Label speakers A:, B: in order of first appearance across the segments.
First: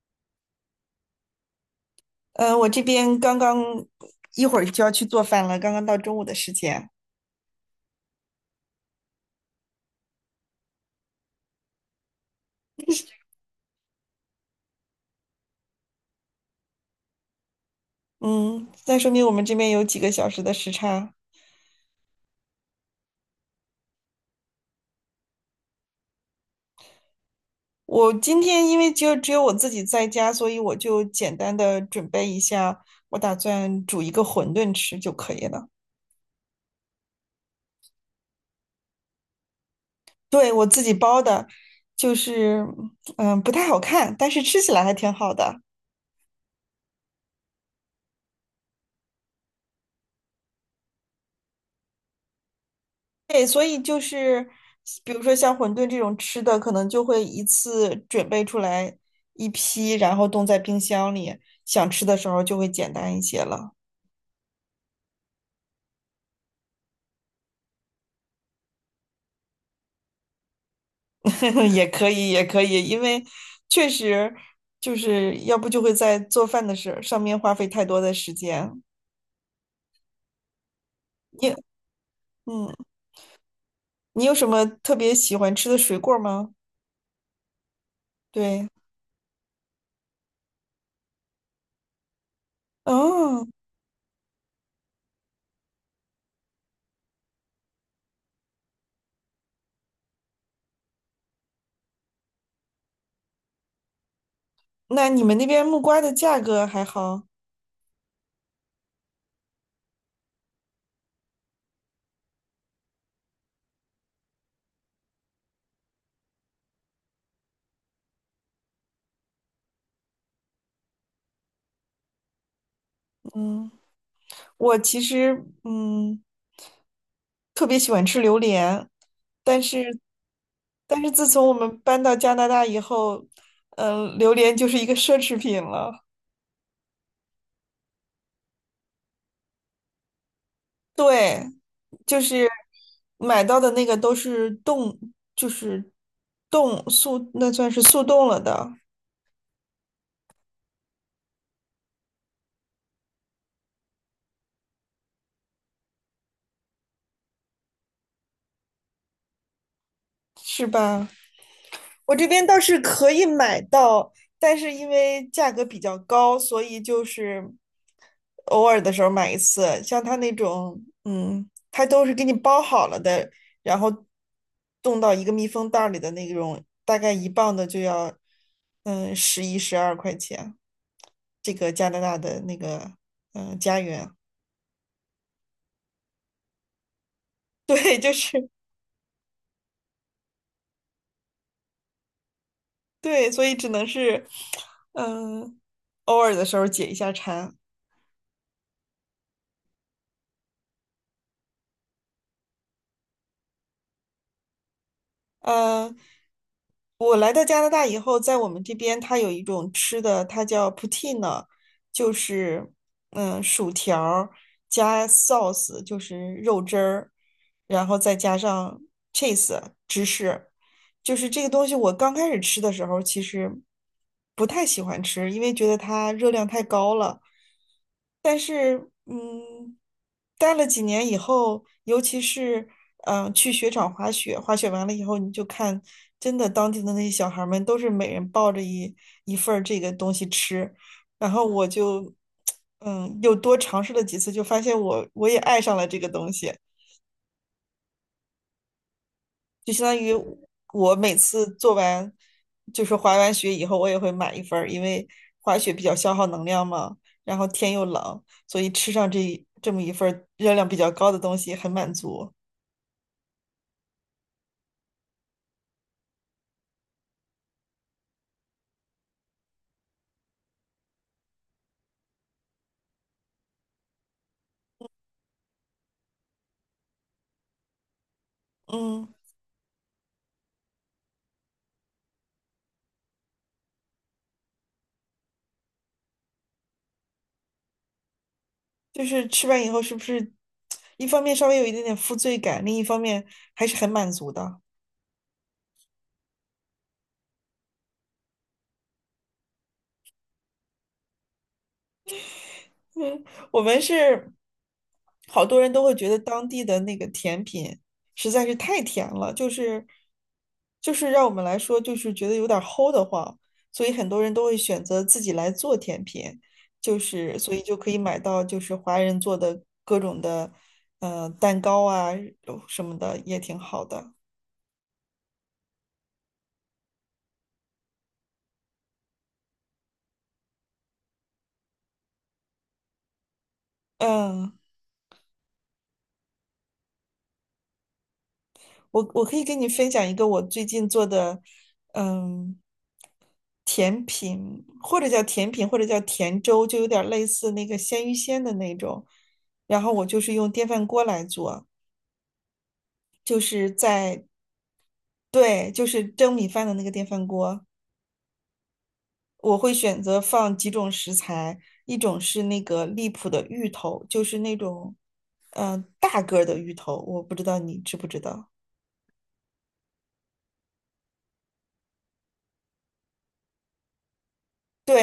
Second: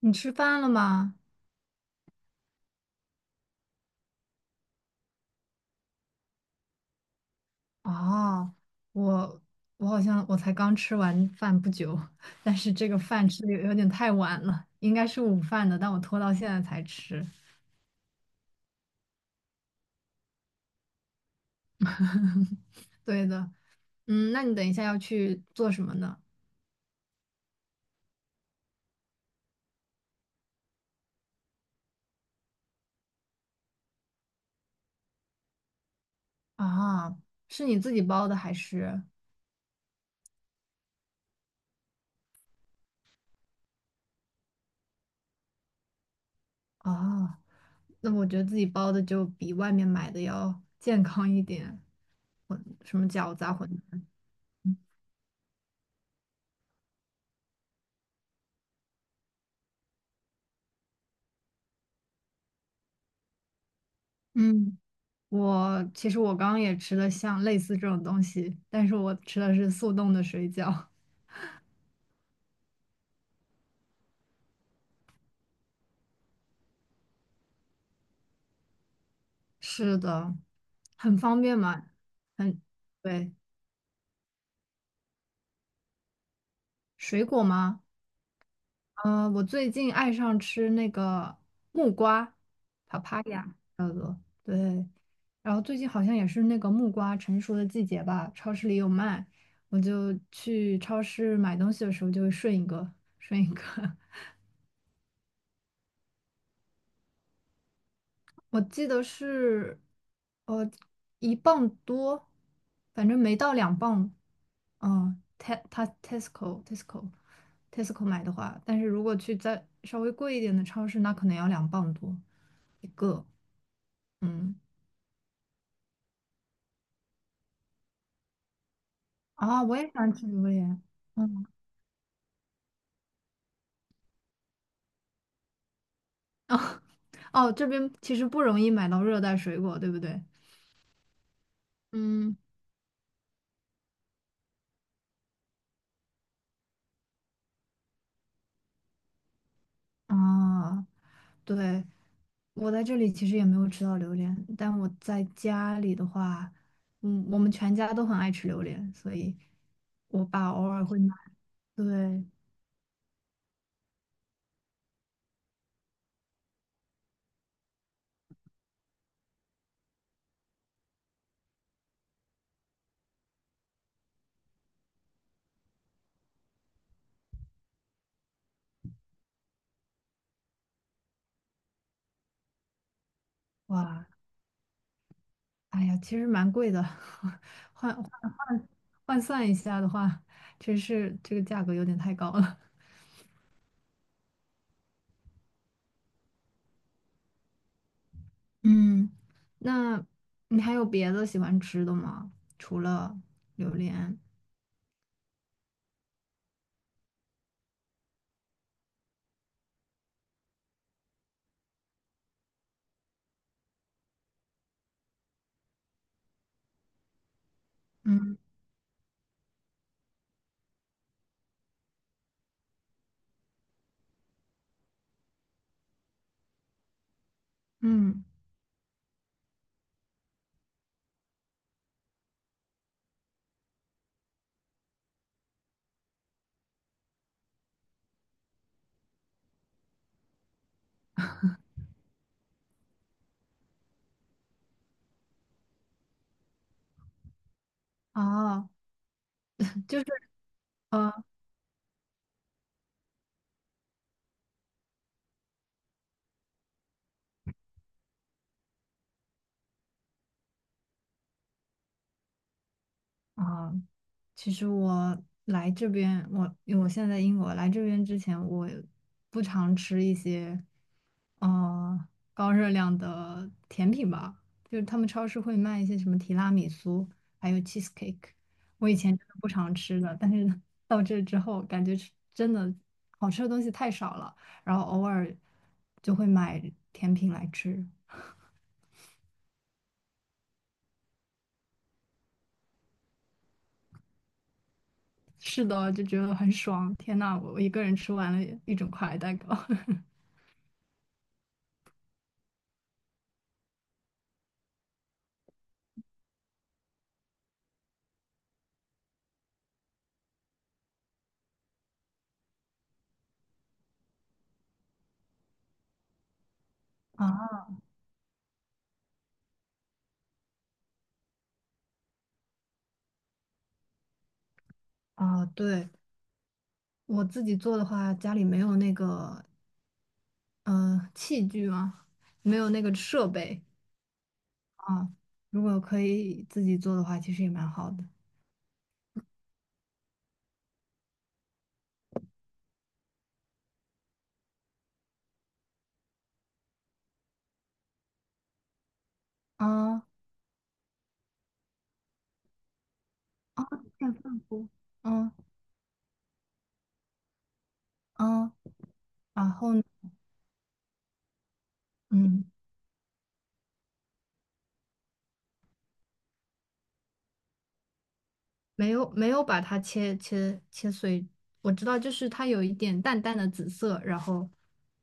A: 你吃饭了吗？
B: 我这边刚刚一会儿就要去做饭了，刚刚到中午的时间。
A: 哦，我我好像我才刚吃完饭不久，但是这个饭吃的有点太晚了，应该是午饭的，但我拖到现在才吃。
B: 嗯，那说明我们这边有几个小时的时差。
A: 对的，那你等一下要去做什么呢？
B: 我今天因为就只有我自己在家，所以我就简单的准备一下，我打算煮一个馄饨吃就可以了。
A: 啊，是你自己包的还是？
B: 对，我自己包的，就是嗯不太好看，但是吃起来还挺好的。
A: 啊，那我觉得自己包的就比外面买的要健康一点，混什么饺子
B: 对，
A: 啊、
B: 所
A: 馄
B: 以就
A: 饨，
B: 是，比如说像馄饨这种吃的，可能就会一次准备出来一批，然后冻在冰箱里，想吃的时候就会简单一些了。
A: 嗯。我其实刚刚也吃了像类似这种东西，但是我吃的是速冻的水饺。
B: 也可以，也可以，因为确实就是要不就会在做饭的事上面花费太多的时间。
A: 是的，很方
B: 你，
A: 便嘛，很，
B: 嗯，
A: 对，
B: 你有什么特别喜欢吃的水果吗？
A: 水果吗？
B: 对，
A: 嗯，我最近爱上吃那个木瓜，papaya，
B: 哦，
A: 对，然后最近好像也是那个木瓜成熟的季节吧，超市里有卖，我就去超市买东西的时候就会顺一个，顺一个。
B: 那你们那边木瓜的价格还好？
A: 我记得是，呃，1磅多，反正没到两磅。嗯，它 Tesco 买的话，但是如果去再稍微贵一点的超市，那可能要2磅多一个。
B: 嗯，
A: 嗯，
B: 我其实，嗯。特别喜欢吃榴莲，但
A: 啊，我也喜
B: 是
A: 欢吃榴莲。
B: 但是自
A: 嗯，
B: 从我们搬到加拿大以后，嗯、榴莲就是一个奢侈品了。
A: 哦，这边其实不容易买到热带水果，对不对？
B: 对，就
A: 嗯，
B: 是买到的那个都是冻，就是冻速，那算是速冻了的，
A: 啊。对，我在这里其实也没有吃到榴莲，但我在家里的话，嗯，我们全家都很爱吃榴莲，所以我爸偶
B: 是
A: 尔会
B: 吧？
A: 买。
B: 我
A: 对，
B: 这边倒是可以买到，但是因为价格比较高，所以就是偶尔的时候买一次，像它那种，嗯，它都是给你包好了的，然后冻到一个密封袋儿里的那种，大概一磅的就要，嗯，十一十二块钱。这个加拿大的那个，嗯，家
A: 哇，
B: 园。
A: 哎呀，其实蛮贵的，换
B: 对，就是
A: 换算一下的话，真是这个价格有点太高了。
B: 对，所以只能是，嗯，偶尔的时候解一下馋。
A: 嗯 那你还有别的喜欢吃的吗？除了榴莲？
B: 嗯，我来到加拿大以后，在我们这边它有一种吃的，它叫 poutine，就是嗯薯条儿加 sauce，就是肉汁儿，然后再加
A: 嗯
B: 上 cheese 芝士。就是这个东西，我刚开始吃的时候其实不太喜欢吃，因为觉得它热量太高了。
A: 嗯，
B: 但是，嗯，待了几年以后，尤其是嗯、去雪场滑雪，滑雪完了以后，你就看真的当地的那些小孩儿们都是每人抱着一份儿这个东西吃，然后我就 嗯又多尝试了几次，就发现我也爱上了这个东西。
A: 哦，
B: 就相当
A: 就是
B: 于我
A: 呃，
B: 每次做完就是滑完雪以后，我也会买一份儿，因为滑雪比较消耗能量嘛，然后天又冷，所以吃上这么一份儿热量比较高的东西很满足。
A: 哦，其实我来这边，因为我现在在英国，来这边之前我不常吃一些，呃，高热量的甜品吧，就是他们超市会卖一些什么提拉米苏，还有 cheesecake，我以
B: 嗯，
A: 前真的不常吃的，但是 到这之后，感觉吃真的好吃的东西太少了，然后偶尔就会买甜品来吃，
B: 就是吃完以后是不是 一方面稍微有一点点负罪感，另一方面还是很满足的。
A: 是的，就觉得很爽，天呐，我一个人吃完了一整块蛋糕。
B: 嗯，我们是好多人都会觉得当地的那个甜品实在是太甜了，就是让我们来说就是觉得有点儿齁的慌，所以很多人都会选择自己来做甜品，就是所
A: 啊
B: 以就可以买到就是华人做的各种的蛋糕啊什么的也挺好的。
A: 啊，对，我自己做的话，家里没有那个器具啊，没有那个设备
B: 嗯，
A: 啊。如果可以自己做的话，其实也蛮好的。
B: 我可以跟你分享一个我最近做的，嗯，甜品或者叫甜品或者叫甜粥，就有点类似那个鲜芋仙的那种。然后
A: 啊
B: 我就是用电饭锅来做，就
A: 啊，
B: 是
A: 电
B: 在，
A: 饭锅，嗯
B: 对，就是蒸米饭的那个电饭锅。
A: 嗯，然
B: 我会
A: 后呢，
B: 选择放几种食材，一种是
A: 嗯，
B: 那个荔浦的芋头，就是那种，嗯、大个儿的芋头，我不知道你知不知道。
A: 没有没有把它切碎，我知道就是它有一点淡淡的紫色，然后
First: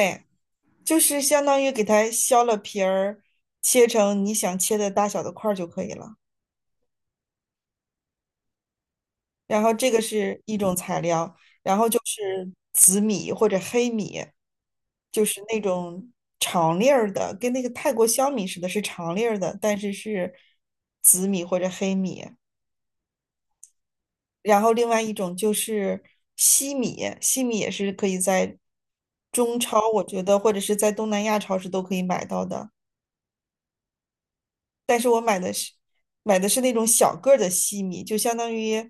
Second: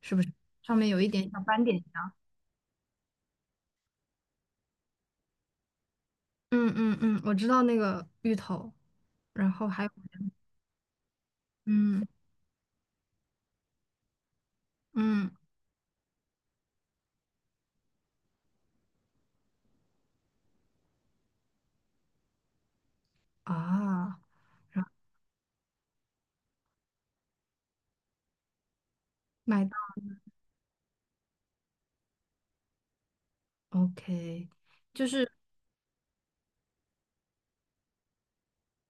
A: 是不是上面
B: 就
A: 有一
B: 是
A: 点小
B: 相当
A: 斑
B: 于
A: 点
B: 给
A: 一
B: 它
A: 样？
B: 削了皮儿，切成你想切的大小的块儿就可以了。
A: 嗯嗯嗯，我知道那个芋头，然
B: 然
A: 后
B: 后
A: 还
B: 这
A: 有
B: 个是一种材料，
A: 嗯
B: 是紫米或者黑米，就
A: 嗯
B: 是那种长粒儿的，跟那个泰国香米似的，是长粒儿的，但是是紫米或者黑米。
A: 啊。
B: 然后
A: 然
B: 另
A: 后
B: 外一种就是西米，西米也是可以在中
A: 买
B: 超，我觉得或者是在东南亚超市都可以买到的。
A: OK，
B: 但
A: 就
B: 是我
A: 是
B: 买的是那种小个儿的西米，就相当于，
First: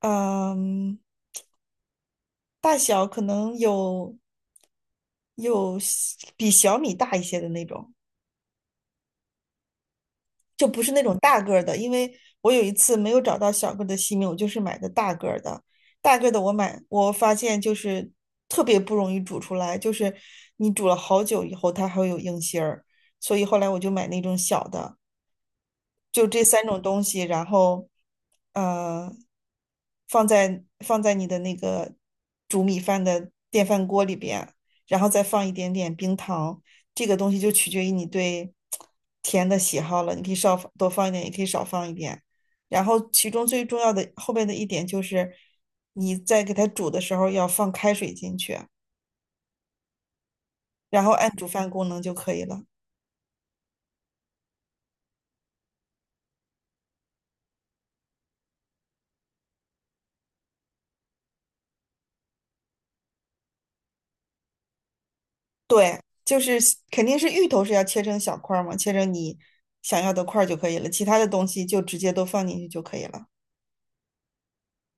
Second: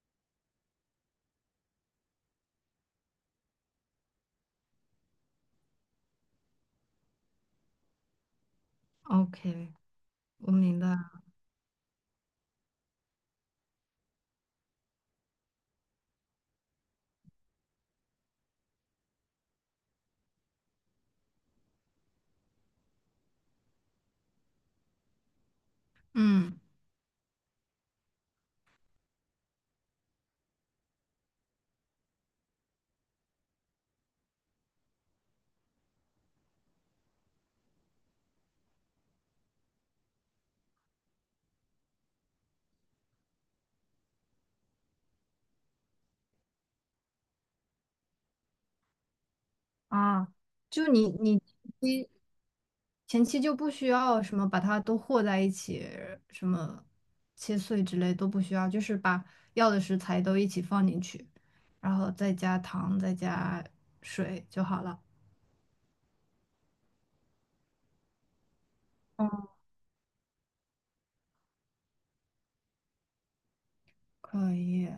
B: 嗯，大小可能有比小米大一些的那种，
A: OK，我
B: 就
A: 明
B: 不
A: 白
B: 是
A: 了，
B: 那种大个儿的。因为我有一次没有找到小个儿的西米，我就是买的大个儿的。大个儿的我买，我发现就是特别不容易煮出来，就是你煮了好久以后，它还会有硬芯儿。所以后来我就买那种小的。就这
A: 嗯，
B: 三种东西，然后呃，放在你的那个煮米饭的电饭锅里边，然后再放一点点冰糖，这个东西就取决于你对甜的喜好了，你可以少多放一点，也可以少放一点。然后其中最重要的后边的一点就是，你在给它煮的时候要放开水进去，
A: 啊，就
B: 然
A: 你
B: 后按
A: 你
B: 煮饭功能
A: 你
B: 就可以了。
A: 前期就不需要什么把它都和在一起，什么切碎之类都不需要，就是把要的食材都一起放进去，然后再加糖，再加水就好了。
B: 对，就是肯定是芋头是要切成小块儿嘛，切成
A: 哦，
B: 你想要的块儿就可以了，其他的东西就直接都放进去就可以了。
A: 可以，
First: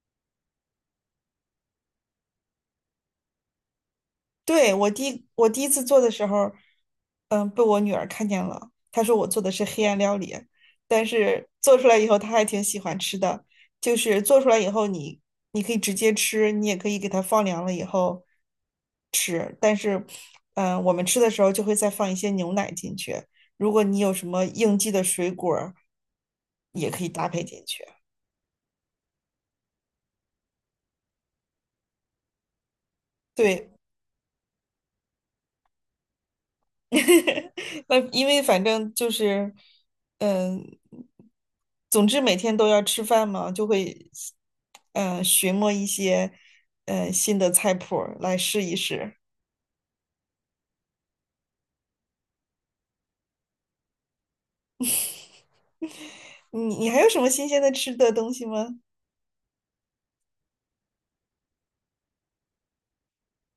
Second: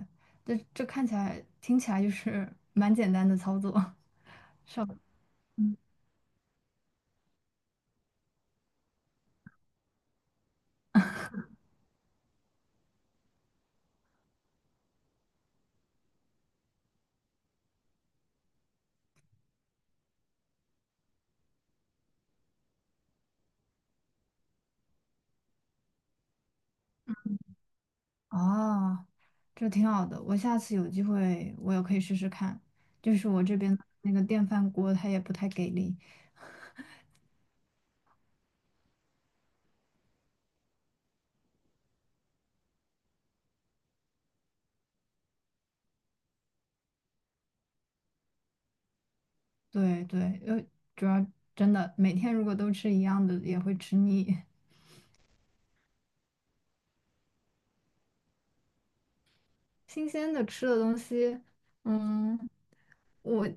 A: 这看起来听起来就是蛮简单的操作。
B: 对，我第一
A: 嗯。
B: 次做的时候，嗯，被我女儿看见了，她说我做的是黑暗料理，但是做出来以后她还挺喜欢吃的，就是做出来以后你可以直接吃，你也可以给它放凉了以后。嗯、我们吃的时候就会再放一些牛奶进去。如果你有什么应季的水果儿也可以搭配进去。
A: 哦，这挺好的，我下次有机会我也可以试试看。就是我这
B: 对，
A: 边的那个电饭锅它也不太给力，
B: 那因为反正就是，嗯、总之每天都要吃饭嘛，就会，嗯、寻摸一些，嗯，新的菜谱儿来试一试。
A: 对对，主要真的每天如果都吃一样的也会吃腻，
B: 你还有什么新鲜的吃的东西吗？
A: 新鲜的吃的东西，嗯，我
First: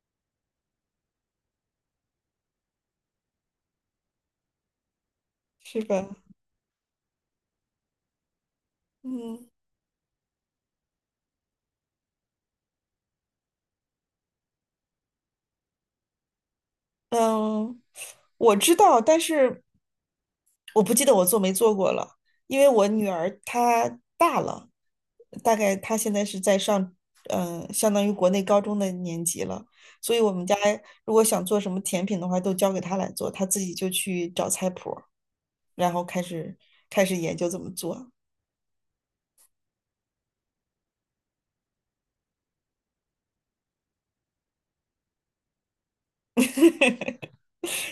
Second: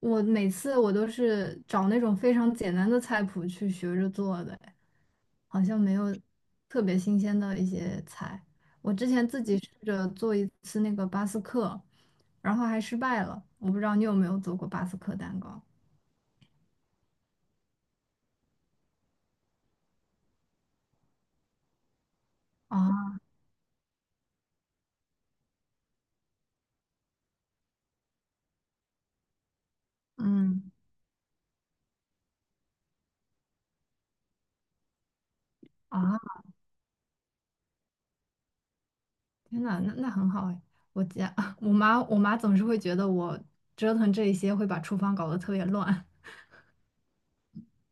A: 我每次都是找那种非常简单的菜谱去学着做的，好像
B: 是
A: 没有
B: 吧？
A: 特别新鲜的一些菜。我之前自
B: 嗯。
A: 己试着做一次那个巴斯克，然后还失败了。我不知道你有没有做过巴斯克蛋糕
B: 嗯，我知道，但是我不记得我做没做过了，因为我女
A: 啊？
B: 儿她大了，大概她现在是在上，嗯、相当于国内高中的年级了，所以我们家
A: 嗯
B: 如果想做什么甜品的话，都交给她来做，她自己就去找菜谱儿然后
A: 啊，
B: 开始研究怎么做。
A: 天呐，那很好哎。我家 我妈总是会觉得我折腾这一些会把厨房搞得特别乱。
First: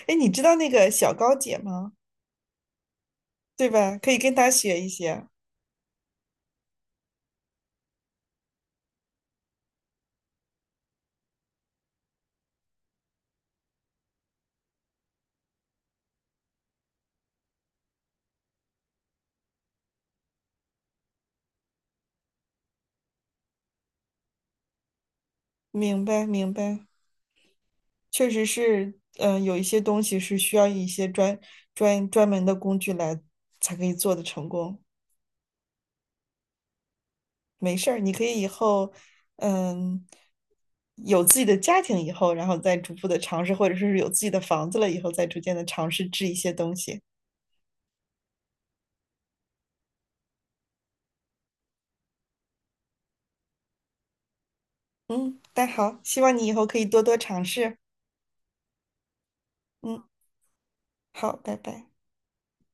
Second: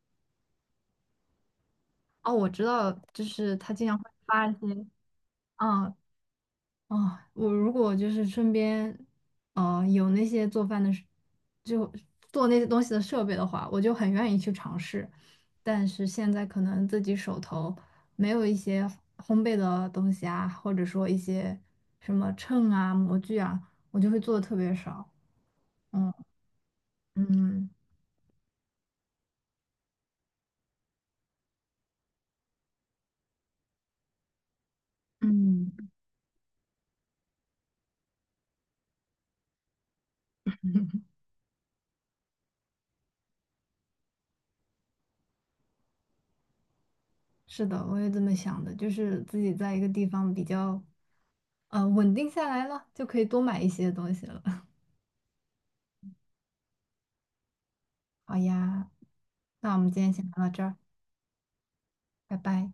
B: 哎你知道那个小高姐吗？
A: 哦，我知道，就是
B: 对
A: 她经
B: 吧？
A: 常会
B: 可以跟
A: 发
B: 她
A: 一些。
B: 学一些。
A: 嗯，啊，我如果就是身边，有那些做饭的就做那些东西的设备的话，我就很愿意去尝试。但是现在可能自己手头没有一些烘焙的东西啊，或者说一些什么秤啊、模具啊，我就会做的特别少。
B: 明
A: 嗯
B: 白，明白。
A: 嗯，
B: 确实是，嗯，有一些东西是需要一些专门的工具来才可以做的成功。
A: 嗯，
B: 没事儿，你可以以后，嗯，有自己的家庭以后，然后再逐步的尝试，或者是有自己的房子了以后，再逐渐的尝试制一些东西。
A: 是的，我也这么想的，就是自己在一个地方比较，稳定下来了，就可以多买一些东西了。
B: 嗯，但好，希望你以后可以多多尝试。
A: 好呀，那我们今
B: 嗯，
A: 天先聊到这儿。
B: 好，拜拜。
A: 拜拜。